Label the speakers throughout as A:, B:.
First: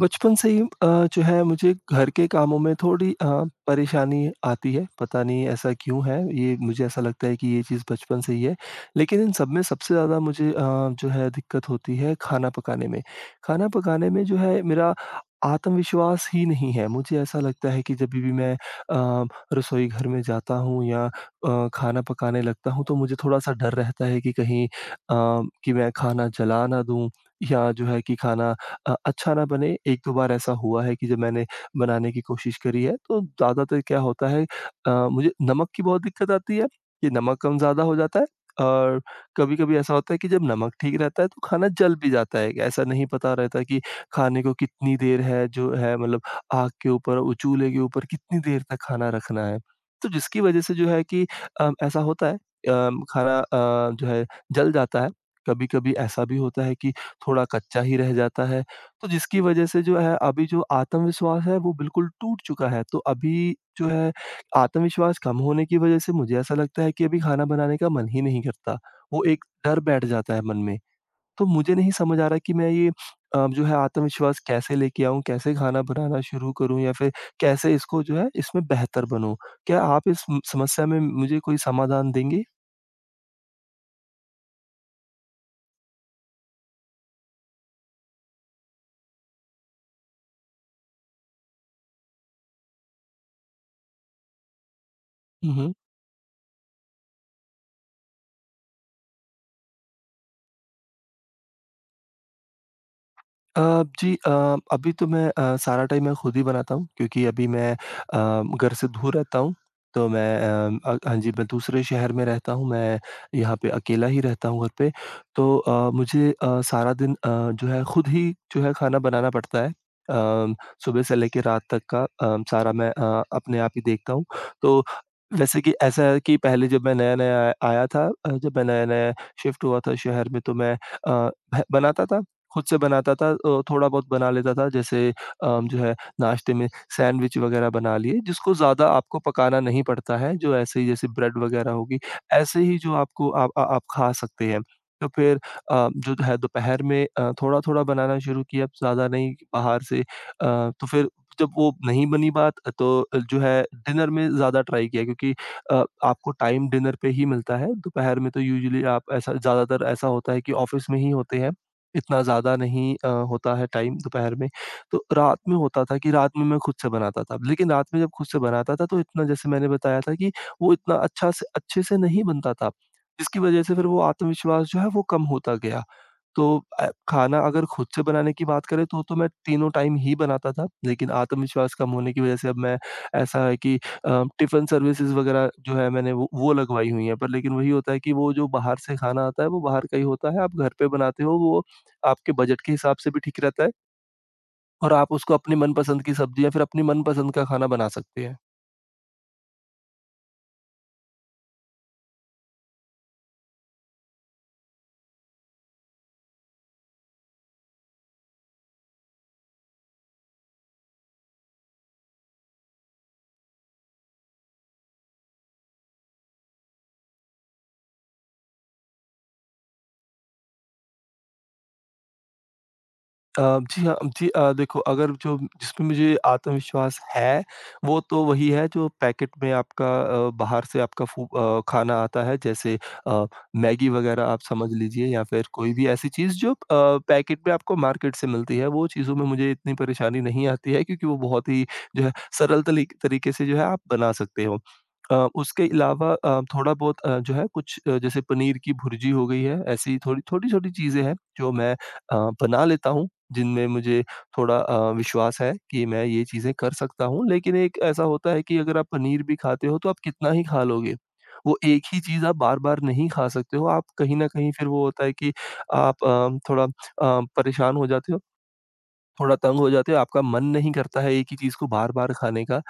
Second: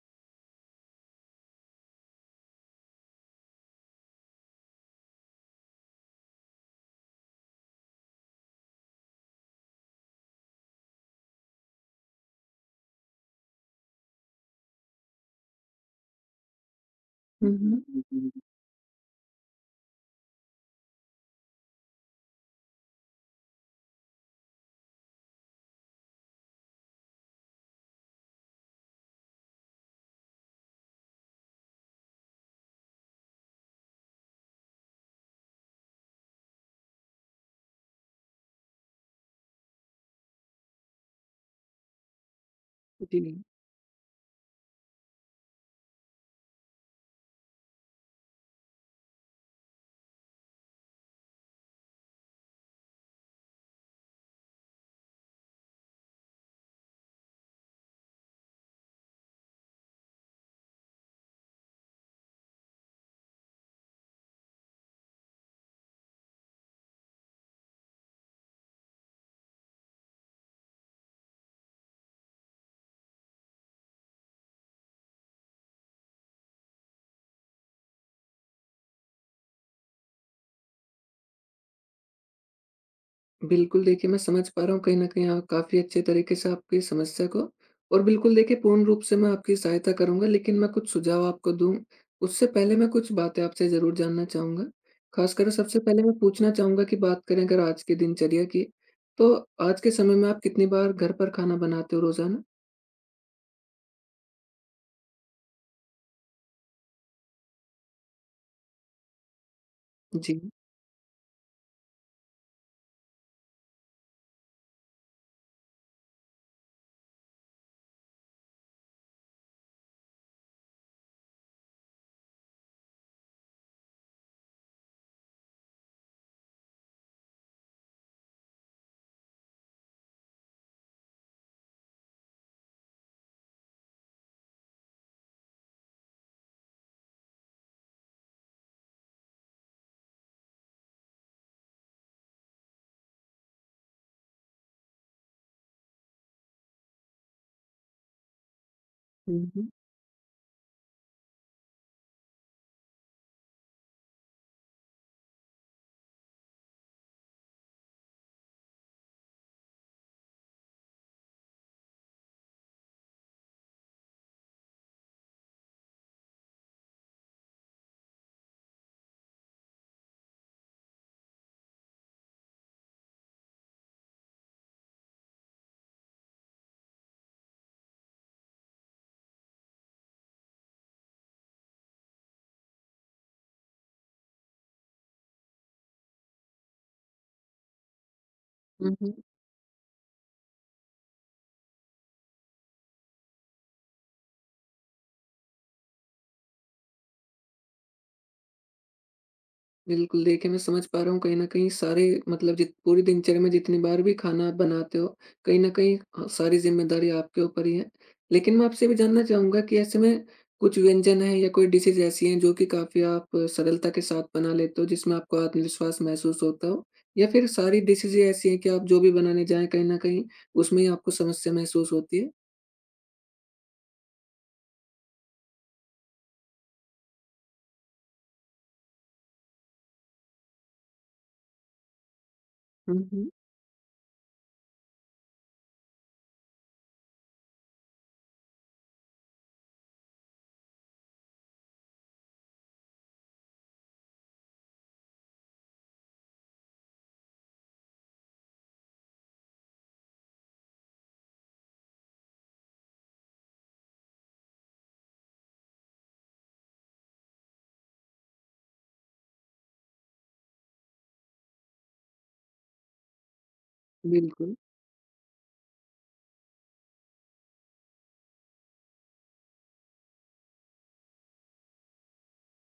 A: बचपन से ही जो है मुझे घर के कामों में थोड़ी परेशानी आती है, पता नहीं ऐसा क्यों है? ये मुझे ऐसा लगता है कि ये चीज़ बचपन से ही है। लेकिन इन सब में सबसे ज़्यादा मुझे जो है दिक्कत होती है खाना पकाने में। खाना पकाने में जो है मेरा आत्मविश्वास ही नहीं है। मुझे ऐसा
B: हुँ,
A: लगता
B: हुँ।
A: है कि जभी भी मैं रसोई घर में जाता हूँ या खाना पकाने लगता हूँ तो मुझे थोड़ा-सा डर रहता है कि कहीं कि मैं खाना जला ना दूँ या जो है कि खाना अच्छा ना बने। 1-2 बार ऐसा हुआ है कि जब मैंने बनाने की कोशिश करी है, तो ज़्यादातर क्या होता है मुझे नमक की बहुत दिक्कत आती है कि नमक कम ज़्यादा हो जाता है और कभी-कभी ऐसा होता है कि जब नमक ठीक रहता है, तो खाना जल भी जाता है। ऐसा नहीं
B: जी,
A: पता रहता कि खाने को कितनी देर है जो है मतलब आग के ऊपर, वो चूल्हे के ऊपर कितनी देर तक खाना रखना है। तो जिसकी वज़ह से जो है कि ऐसा होता है खाना जो है जल जाता है। कभी-कभी ऐसा भी होता है कि थोड़ा कच्चा ही रह जाता है। तो जिसकी वजह से जो है अभी जो आत्मविश्वास है वो बिल्कुल टूट चुका है। तो अभी जो है आत्मविश्वास कम होने की वजह से मुझे ऐसा लगता है कि अभी खाना बनाने का मन ही नहीं करता। वो एक डर बैठ जाता है मन में। तो मुझे नहीं समझ आ रहा कि मैं ये जो है आत्मविश्वास कैसे लेके आऊँ? कैसे खाना बनाना शुरू करूँ या फिर कैसे इसको जो है इसमें बेहतर बनूँ? क्या आप इस समस्या में मुझे कोई समाधान देंगे?
B: बिल्कुल देखिए मैं समझ पा रहा हूँ कहीं न कहीं आप काफ़ी अच्छे तरीके से आपकी समस्या को। और बिल्कुल देखिए पूर्ण रूप से मैं आपकी सहायता करूँगा, लेकिन मैं कुछ सुझाव आपको दूँ, उससे पहले मैं कुछ बातें आपसे ज़रूर जानना चाहूँगा। ख़ासकर
A: हुँ, हुँ।
B: सबसे पहले मैं पूछना चाहूँगा कि बात करें अगर आज की दिनचर्या की, तो आज के समय में आप कितनी बार घर पर खाना बनाते हो रोज़ाना?
A: अ, जी अभी तो मैं सारा टाइम मैं खुद ही बनाता हूँ क्योंकि अभी मैं घर से दूर रहता हूँ। तो मैं
B: जी।
A: हाँ जी, मैं दूसरे शहर में रहता हूँ, मैं यहाँ पे अकेला ही रहता हूँ घर पे। तो मुझे सारा दिन जो है खुद ही जो है खाना बनाना पड़ता है। सुबह से लेके रात तक का सारा मैं अपने आप ही देखता हूँ। तो वैसे कि ऐसा है कि पहले जब मैं नया-नया आया था जब मैं नया-नया शिफ्ट हुआ था शहर में तो मैं अ, भ बनाता था खुद से बनाता था थोड़ा बहुत बना लेता था जैसे जो है नाश्ते में सैंडविच वगैरह बना लिए जिसको ज़्यादा आपको पकाना नहीं पड़ता है, जो ऐसे ही जैसे ब्रेड वगैरह होगी, ऐसे ही जो आपको आप खा सकते हैं। तो फिर जो है दोपहर में थोड़ा-थोड़ा बनाना शुरू किया, ज़्यादा नहीं
B: हुँ, हुँ।
A: बाहर से तो फिर जब वो नहीं बनी बात तो जो है डिनर में ज़्यादा ट्राई किया क्योंकि आपको टाइम डिनर पे ही मिलता है, दोपहर में तो यूजुअली आप ऐसा ज़्यादातर ऐसा होता है कि ऑफ़िस में ही होते हैं। इतना ज़्यादा नहीं होता है टाइम दोपहर में, तो रात में होता था कि रात में मैं खुद से बनाता था। लेकिन रात में जब खुद से बनाता था तो इतना जैसे मैंने बताया था कि वो इतना अच्छा से अच्छे से नहीं बनता था, जिसकी वज़ह से फिर वो आत्मविश्वास जो है वो कम होता गया। तो खाना अगर खुद से बनाने की बात करें तो, मैं तीनों टाइम ही बनाता था, लेकिन आत्मविश्वास कम होने की वजह से अब मैं ऐसा है कि टिफ़िन सर्विसेज़ वगैरह जो है मैंने वो लगवाई हुई हैं। पर लेकिन वही होता है कि वो जो बाहर
B: हुँ,
A: से
B: हुँ।
A: खाना आता है वो बाहर का ही होता है, आप घर पे बनाते हो वो आपके बजट के हिसाब से भी ठीक रहता है और आप उसको अपनी मनपसंद की सब्ज़ी या फिर अपनी मनपसंद का खाना बना सकते हैं।
B: बिल्कुल, देखिए मैं समझ पा रहा हूँ कहीं न कहीं सारे मतलब जित पूरी दिनचर्या में जितनी बार भी खाना आप बनाते हो, कहीं न कहीं सारी ज़िम्मेदारी आपके ऊपर ही है। लेकिन मैं आपसे भी जानना चाहूँगा कि ऐसे में कुछ व्यंजन हैं या कोई डिशेज़ ऐसी हैं जो कि काफ़ी आप सरलता के साथ बना लेते हो, जिसमें आपको आत्मविश्वास महसूस होता हो? या फिर सारी डिशेज़ ही ऐसी हैं कि आप जो भी बनाने जाएँ कहीं न कहीं उसमें ही आपको समस्या महसूस होती है?
A: अ, जी हाँ, जी देखो अगर जो जिसमें मुझे आत्मविश्वास है, वो तो वही है जो पैकेट में आपका बाहर से आपका खाना आता है जैसे
B: हुँ,
A: अ,
B: हुँ।
A: मैगी वग़ैरह आप समझ लीजिए या फिर कोई भी ऐसी चीज़ जो पैकेट में आपको मार्केट से मिलती है, वो चीज़ों में मुझे इतनी परेशानी नहीं आती है क्योंकि वो बहुत ही जो है सरल तली तरीके से जो है आप बना सकते हो। अ, उसके अलावा थोड़ा बहुत जो है कुछ जैसे पनीर की भुर्जी हो गई है, ऐसी थोड़ी छोटी-छोटी चीज़ें हैं जो मैं बना लेता हूँ। जिनमें मुझे थोड़ा विश्वास है कि मैं ये चीज़ें कर सकता हूँ। लेकिन एक ऐसा होता है कि अगर आप पनीर भी खाते हो तो आप कितना ही खा लोगे? वो एक ही चीज़ आप बार-बार नहीं खा सकते हो। आप कहीं न कहीं
B: बिल्कुल।
A: फिर वो होता है कि आप थोड़ा परेशान हो जाते हो। थोड़ा तंग हो जाते हो, आपका मन नहीं करता है एक ही चीज़ को बार-बार खाने का।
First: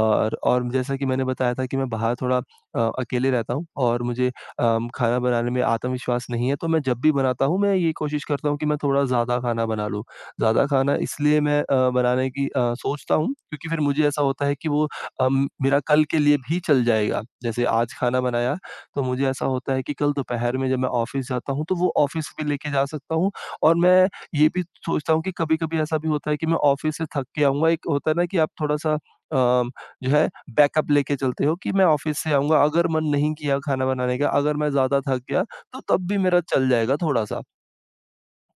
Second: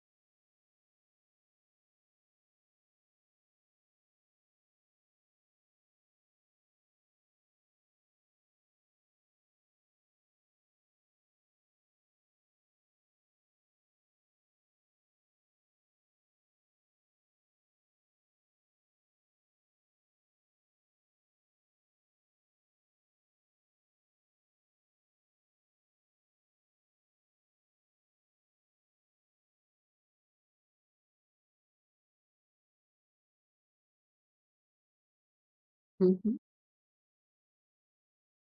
A: और जैसा कि मैंने बताया था कि मैं बाहर थोड़ा अकेले रहता हूँ और मुझे खाना बनाने में आत्मविश्वास नहीं है, तो मैं जब भी बनाता हूँ, मैं ये कोशिश करता हूँ कि मैं थोड़ा ज़्यादा खाना बना लूँ। ज़्यादा खाना इसलिए मैं बनाने की सोचता हूँ, क्योंकि फिर मुझे ऐसा होता है कि वो मेरा कल के लिए भी चल जाएगा। जैसे आज खाना बनाया, तो मुझे ऐसा होता है कि कल दोपहर में जब मैं ऑफ़िस जाता हूँ, तो वो ऑफ़िस भी लेके जा सकता हूँ और मैं ये भी सोचता हूँ कि कभी-कभी ऐसा भी होता है कि मैं ऑफ़िस से थक के आऊँगा, एक होता है ना कि आप थोड़ा-सा अ, जो है बैकअप लेके चलते हो कि मैं ऑफ़िस से आऊँगा, अगर मन नहीं किया खाना बनाने का, अगर मैं ज़्यादा थक गया, तो तब
B: हुँ,
A: भी
B: हुँ।
A: मेरा चल जाएगा थोड़ा-सा।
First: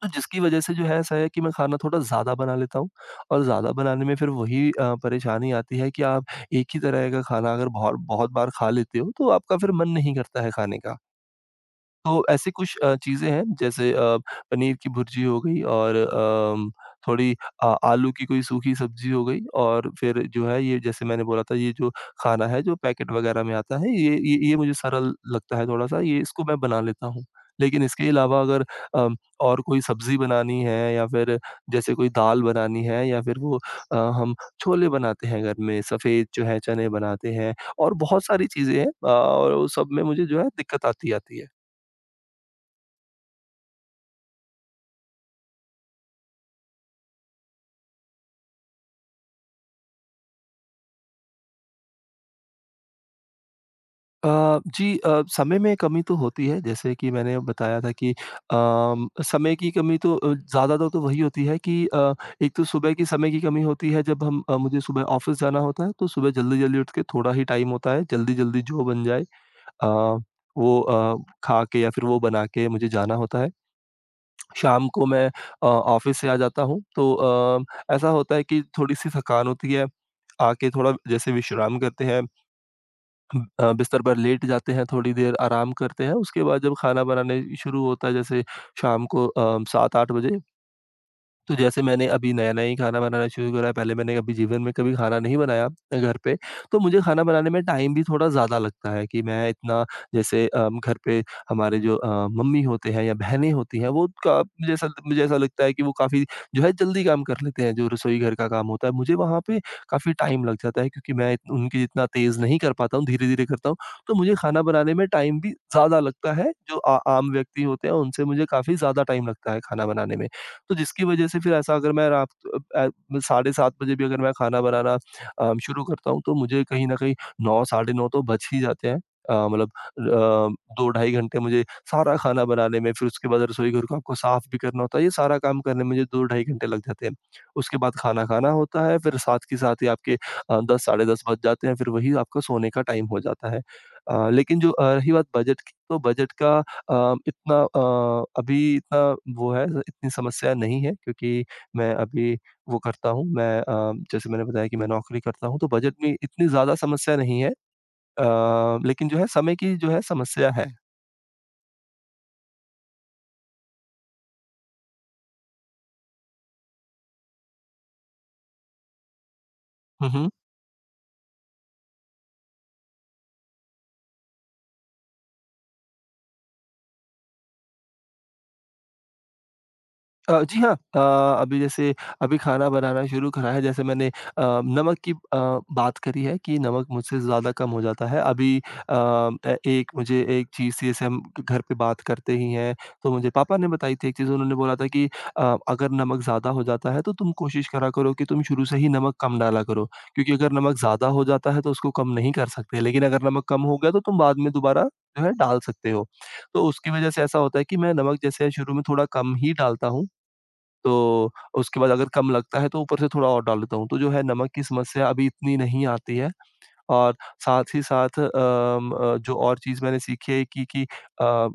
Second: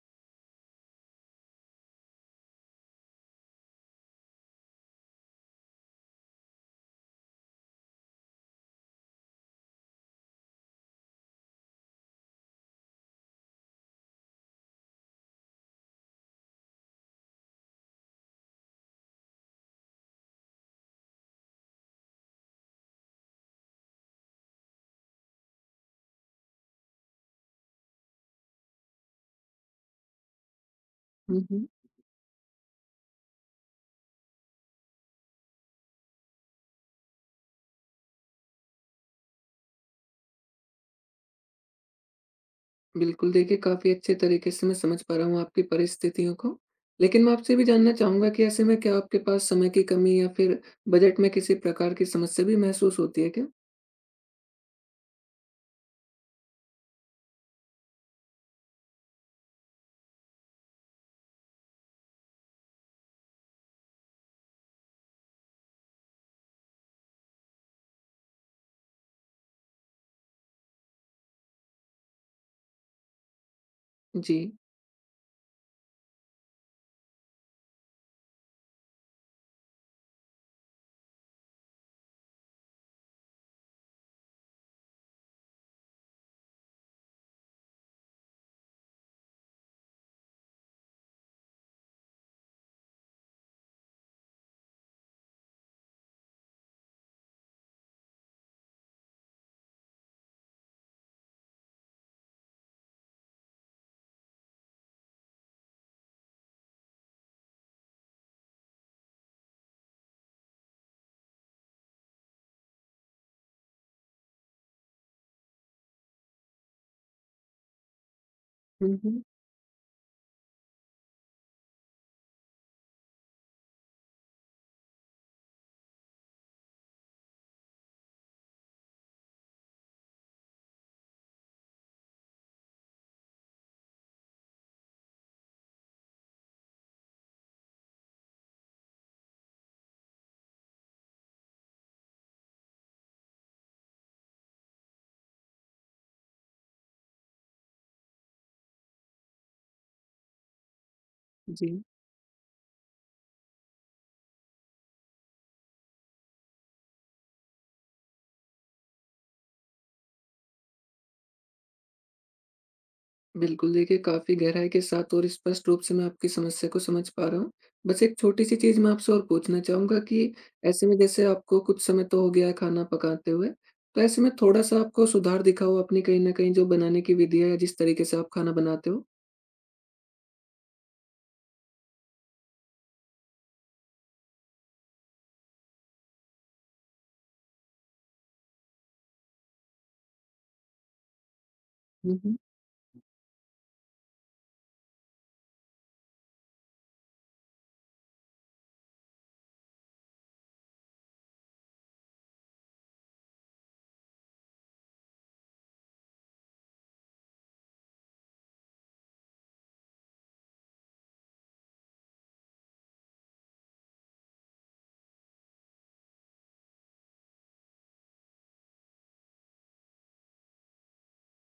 A: तो जिसकी वजह से जो है ऐसा है कि मैं खाना थोड़ा ज़्यादा बना लेता हूँ और ज़्यादा बनाने में फिर वही परेशानी आती है कि आप एक ही तरह का खाना अगर बहुत बहुत बार खा लेते हो, तो आपका फिर मन नहीं करता है खाने का। तो ऐसे कुछ चीज़ें हैं जैसे पनीर की भुर्जी हो गई और थोड़ी आलू की कोई सूखी सब्ज़ी हो गई और फिर जो है ये जैसे मैंने बोला था ये जो खाना है जो पैकेट वग़ैरह में आता है ये मुझे सरल लगता है थोड़ा-सा ये इसको मैं बना लेता हूँ। लेकिन इसके अलावा अगर और कोई सब्ज़ी बनानी है या फिर
B: हुँ, हुँ।
A: जैसे कोई दाल बनानी है या फिर वो हम छोले बनाते हैं घर में, सफ़ेद जो है चने बनाते हैं और बहुत सारी चीज़ें हैं और वो सब में मुझे जो है दिक्कत आती आती है।
B: बिल्कुल, देखिए काफ़ी अच्छे तरीके से मैं समझ पा रहा हूँ आपकी परिस्थितियों को। लेकिन मैं आपसे भी जानना चाहूँगा कि ऐसे में क्या आपके पास समय की कमी या फिर बजट में किसी प्रकार की समस्या भी महसूस होती है क्या?
A: जी समय में कमी तो होती है जैसे कि मैंने बताया था कि समय की कमी तो ज़्यादातर तो वही होती है कि एक तो सुबह की समय की कमी होती है जब हम मुझे सुबह ऑफिस जाना होता है तो सुबह जल्दी-जल्दी उठ के थोड़ा ही टाइम होता है जल्दी-जल्दी जो बन जाए अ, वो खा के या फिर वो बना के मुझे जाना होता है।
B: जी।
A: शाम को मैं ऑफिस से आ जाता हूँ तो ऐसा होता है कि थोड़ी-सी थकान होती है। आके थोड़ा जैसे विश्राम करते हैं। हम बिस्तर पर लेट जाते हैं, थोड़ी देर आराम करते हैं, उसके बाद जब खाना बनाने शुरू होता है जैसे शाम को 7-8 बजे तो जैसे मैंने अभी नया-नया ही खाना बनाना शुरू करा है, पहले मैंने कभी जीवन में कभी खाना नहीं बनाया घर पे, तो मुझे खाना बनाने में टाइम भी थोड़ा ज़्यादा लगता है कि मैं इतना जैसे घर पे हमारे जो मम्मी होते हैं या बहनें होती हैं, वो का मुझे ऐसा लगता है कि वो काफ़ी जो है जल्दी काम कर लेते हैं, जो रसोई घर का काम होता है। मुझे वहाँ पे काफ़ी टाइम लग जाता है क्योंकि मैं इत उनके जितना तेज़ नहीं कर पाता हूँ, धीरे-धीरे करता हूँ, तो मुझे खाना बनाने में टाइम भी ज़्यादा लगता है, जो आ आम व्यक्ति होते हैं, उनसे मुझे काफ़ी
B: हुँ,
A: ज़्यादा
B: हुँ।
A: टाइम लगता है खाना बनाने में। तो जिसकी वजह से फिर ऐसा अगर मैं रात अ, साढ़े 7 बजे भी अगर मैं खाना बनाना शुरू करता हूँ तो मुझे कहीं न कहीं 9 साढ़े 9 तो बज ही जाते हैं। मतलब 2 ढाई घंटे मुझे सारा खाना बनाने में फिर उसके बाद रसोईघर को आपको साफ भी करना होता है, ये सारा काम करने में मुझे 2 ढाई घंटे लग जाते हैं। उसके बाद खाना खाना होता है, फिर साथ के साथ ही आपके 10 साढ़े 10 बज जाते हैं, फिर वही आपका सोने का टाइम हो जाता है। लेकिन जो रही बात बजट की, तो बजट का अ, इतना अभी इतना वो है इतनी समस्या नहीं है क्योंकि
B: जी।
A: मैं अभी वो करता हूँ मैं जैसे मैंने बताया कि मैं नौकरी करता हूँ तो बजट में इतनी ज़्यादा समस्या नहीं है लेकिन जो है समय की जो है समस्या है।
B: बिल्कुल, देखिए काफ़ी गहराई के साथ और स्पष्ट रूप से मैं आपकी समस्या को समझ पा रहा हूँ। बस एक छोटी-सी चीज़ मैं आपसे और पूछना चाहूँगा
A: हुँ, हुँ।
B: कि ऐसे में जैसे आपको कुछ समय तो हो गया है खाना पकाते हुए, तो ऐसे में थोड़ा-सा आपको सुधार दिखा हो अपनी, कहीं न कहीं जो बनाने की विधि है, या जिस तरीके से आप खाना बनाते हो?
A: जी हाँ। अभी जैसे अभी खाना बनाना शुरू करा है, जैसे मैंने नमक की बात करी है कि नमक मुझसे ज़्यादा कम हो जाता है। अभी अ, ए एक मुझे एक चीज़ थी, जैसे हम घर पे बात
B: हुँ,
A: करते
B: हुँ।
A: ही हैं, तो मुझे पापा ने बताई थी एक चीज़, उन्होंने बोला था कि "अगर नमक ज़्यादा हो जाता है, तो तुम कोशिश करा करो कि तुम शुरू से ही नमक कम डाला करो, क्योंकि अगर नमक ज़्यादा हो जाता है, तो उसको कम नहीं कर सकते, लेकिन अगर नमक कम हो गया, तो तुम बाद में दोबारा जो है, डाल सकते हो।" तो उसकी वजह से ऐसा होता है कि मैं नमक जैसे शुरू में थोड़ा कम ही डालता हूँ। तो उसके बाद अगर कम लगता है तो ऊपर से थोड़ा और डाल देता हूँ। तो जो है नमक की समस्या अभी इतनी नहीं आती है। और साथ ही साथ जो और चीज़ मैंने सीखी है कि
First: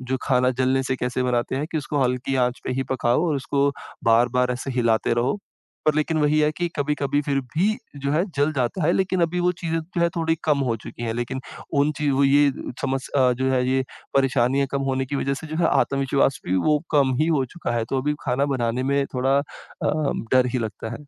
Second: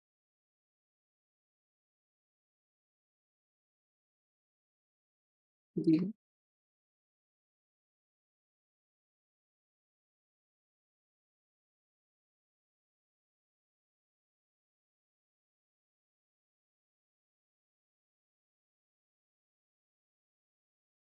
A: जो खाना जलने से कैसे बनाते हैं कि उसको हल्की आँच पे ही पकाओ और उसको बार-बार ऐसे हिलाते रहो। पर
B: जी।
A: लेकिन वही है कि कभी-कभी फिर भी जो है जल जाता है, लेकिन अभी वो चीज़ें जो है थोड़ी कम हो चुकी हैं। लेकिन उन चीज़ वो ये जो है ये परेशानियाँ कम होने की वज़ह से जो है आत्मविश्वास भी वो कम ही हो चुका है, तो अभी खाना बनाने में थोड़ा डर ही लगता है।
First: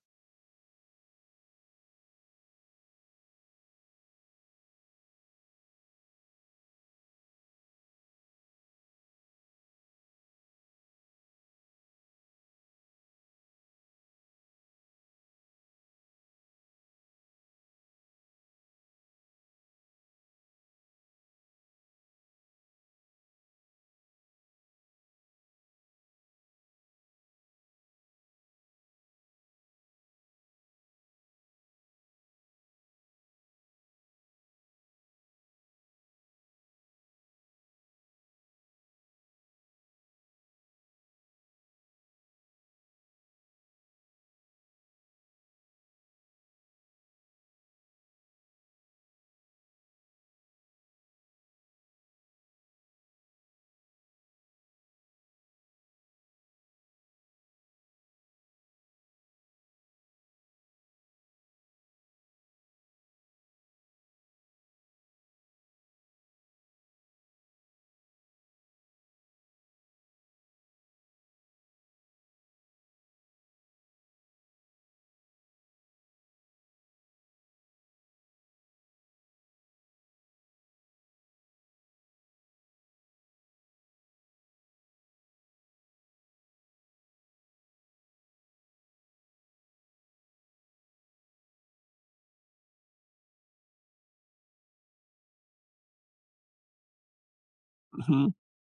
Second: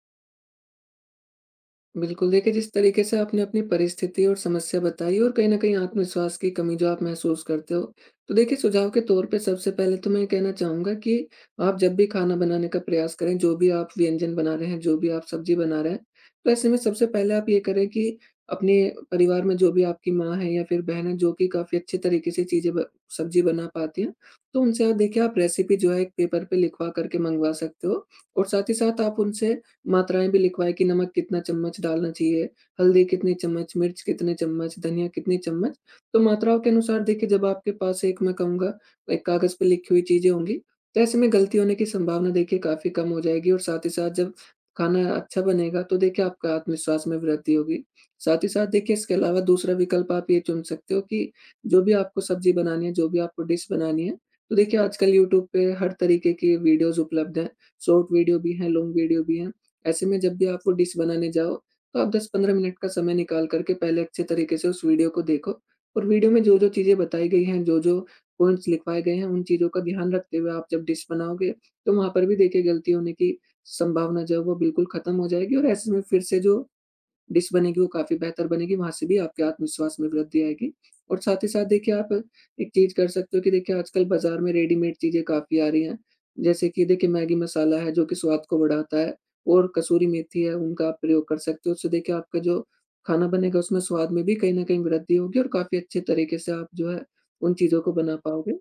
B: बिल्कुल, देखिए जिस तरीके से आपने अपनी परिस्थिति और समस्या बताई और कहीं न कहीं आत्मविश्वास की कमी जो आप महसूस करते हो, तो देखिए सुझाव के तौर पे सबसे पहले तो मैं ये कहना चाहूँगा कि आप जब भी खाना बनाने का प्रयास करें, जो भी आप व्यंजन बना रहे हैं, जो भी आप सब्ज़ी बना रहे हैं, तो ऐसे में सबसे पहले आप ये करें कि अपने परिवार में जो भी आपकी माँ है या फिर बहन है जो कि काफ़ी अच्छे तरीके से चीज़ें ब सब्ज़ी बना पाती हैं, तो उनसे आप देखिए आप रेसिपी जो है एक पेपर पे लिखवा कर के मँगवा सकते हो और साथ ही साथ आप उनसे मात्राएँ भी लिखवाएँ कि नमक कितना चम्मच डालना चाहिए, हल्दी कितनी चम्मच, मिर्च कितने चम्मच, धनिया कितनी चम्मच। तो मात्राओं के अनुसार देखिए जब आपके पास एक मैं कहूँगा एक कागज़ पे लिखी हुई चीज़ें होंगी, तो ऐसे में गलती होने की संभावना देखिए काफ़ी कम हो जाएगी और साथ ही साथ जब खाना अच्छा बनेगा तो देखिए आपका आत्मविश्वास में वृद्धि होगी। साथ ही साथ देखिए इसके अलावा दूसरा विकल्प आप ये चुन सकते हो कि जो भी आपको सब्ज़ी बनानी है, जो भी आपको डिश बनानी है, तो देखिए आजकल यूट्यूब पे हर तरीके की वीडियोज़ उपलब्ध हैं। शॉर्ट वीडियो भी हैं, लॉन्ग वीडियो भी हैं। ऐसे में जब भी आप वो डिश बनाने जाओ, तो आप 10-15 मिनट का समय निकाल कर के पहले अच्छे तरीके से उस वीडियो को देखो और वीडियो में जो-जो चीज़ें बताई गई हैं, जो-जो पॉइंट्स लिखवाए गए हैं, उन चीज़ों का ध्यान रखते हुए आप जब डिश बनाओगे, तो वहाँ पर भी देखिए गलती होने की संभावना जो है वो बिल्कुल खत्म हो जाएगी और ऐसे में फिर से जो डिश बनेगी वो काफ़ी बेहतर बनेगी, वहाँ से भी आपके आत्मविश्वास में वृद्धि आएगी। और साथ ही साथ देखिए आप एक चीज़ कर सकते हो कि देखिए आजकल बाज़ार में रेडीमेड चीज़ें काफ़ी आ रही हैं। जैसे कि देखिए मैगी मसाला है जो कि स्वाद को बढ़ाता है और कसूरी मेथी है, उनका आप प्रयोग कर सकते हो। उससे देखिए आपका जो खाना बनेगा उसमें स्वाद में भी कहीं न कहीं वृद्धि होगी और काफ़ी अच्छे तरीके से आप जो है उन चीज़ों को बना
A: हुँ,
B: पाओगे।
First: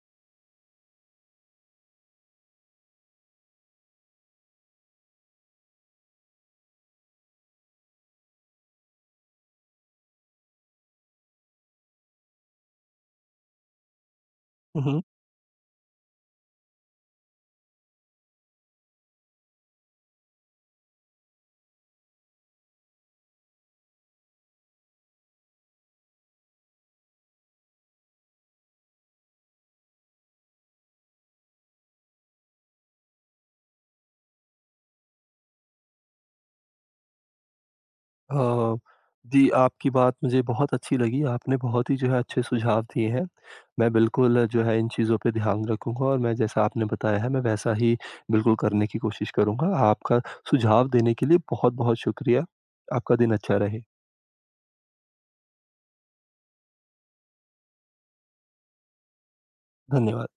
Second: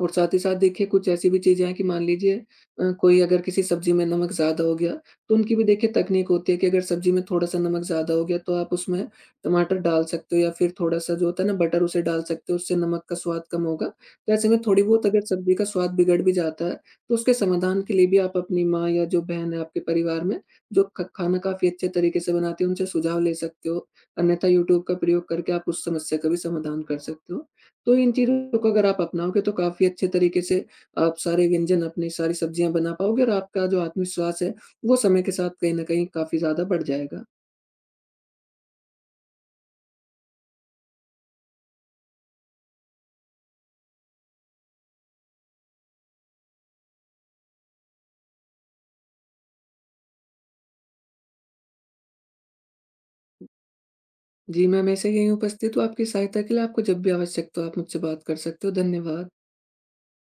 B: और साथ ही साथ देखिए कुछ ऐसी भी चीज़ें हैं कि मान लीजिए कोई अगर किसी सब्ज़ी में नमक ज़्यादा हो गया, तो उनकी भी देखिए तकनीक होती है कि अगर सब्ज़ी में थोड़ा-सा नमक ज़्यादा हो गया तो आप उसमें टमाटर डाल सकते हो या फिर थोड़ा-सा जो होता है ना बटर उसे डाल सकते हो, उससे नमक का स्वाद कम होगा। तो ऐसे में थोड़ी
A: हुँ।
B: बहुत अगर सब्ज़ी का स्वाद बिगड़ भी जाता है, तो उसके समाधान के लिए भी आप अपनी माँ या जो बहन है आपके परिवार में, जो ख खाना काफ़ी अच्छे तरीके से बनाती है उनसे सुझाव ले सकते हो। अन्यथा यूट्यूब का प्रयोग करके आप उस समस्या का भी समाधान कर सकते हो। तो इन चीज़ों को अगर आप अपनाओगे तो काफ़ी अच्छे तरीके से आप सारे व्यंजन अपनी सारी सब्जियाँ बना पाओगे और आपका जो आत्मविश्वास है, वो समय के साथ कहीं न कहीं काफ़ी ज़्यादा बढ़ जाएगा।
A: अ, जी, आपकी बात मुझे बहुत अच्छी लगी। आपने बहुत ही जो है अच्छे सुझाव दिए हैं। मैं बिल्कुल जो है इन चीज़ों पे ध्यान रखूँगा और मैं जैसा आपने बताया है मैं वैसा ही बिल्कुल करने की कोशिश करूँगा। आपका सुझाव देने के लिए बहुत-बहुत शुक्रिया। आपका दिन अच्छा रहे।
B: जी, मैं हमेशा यहीं उपस्थित हूँ आपकी सहायता के लिए, आपको जब भी आवश्यकता हो आप मुझसे बात कर सकते हो। धन्यवाद।
A: धन्यवाद।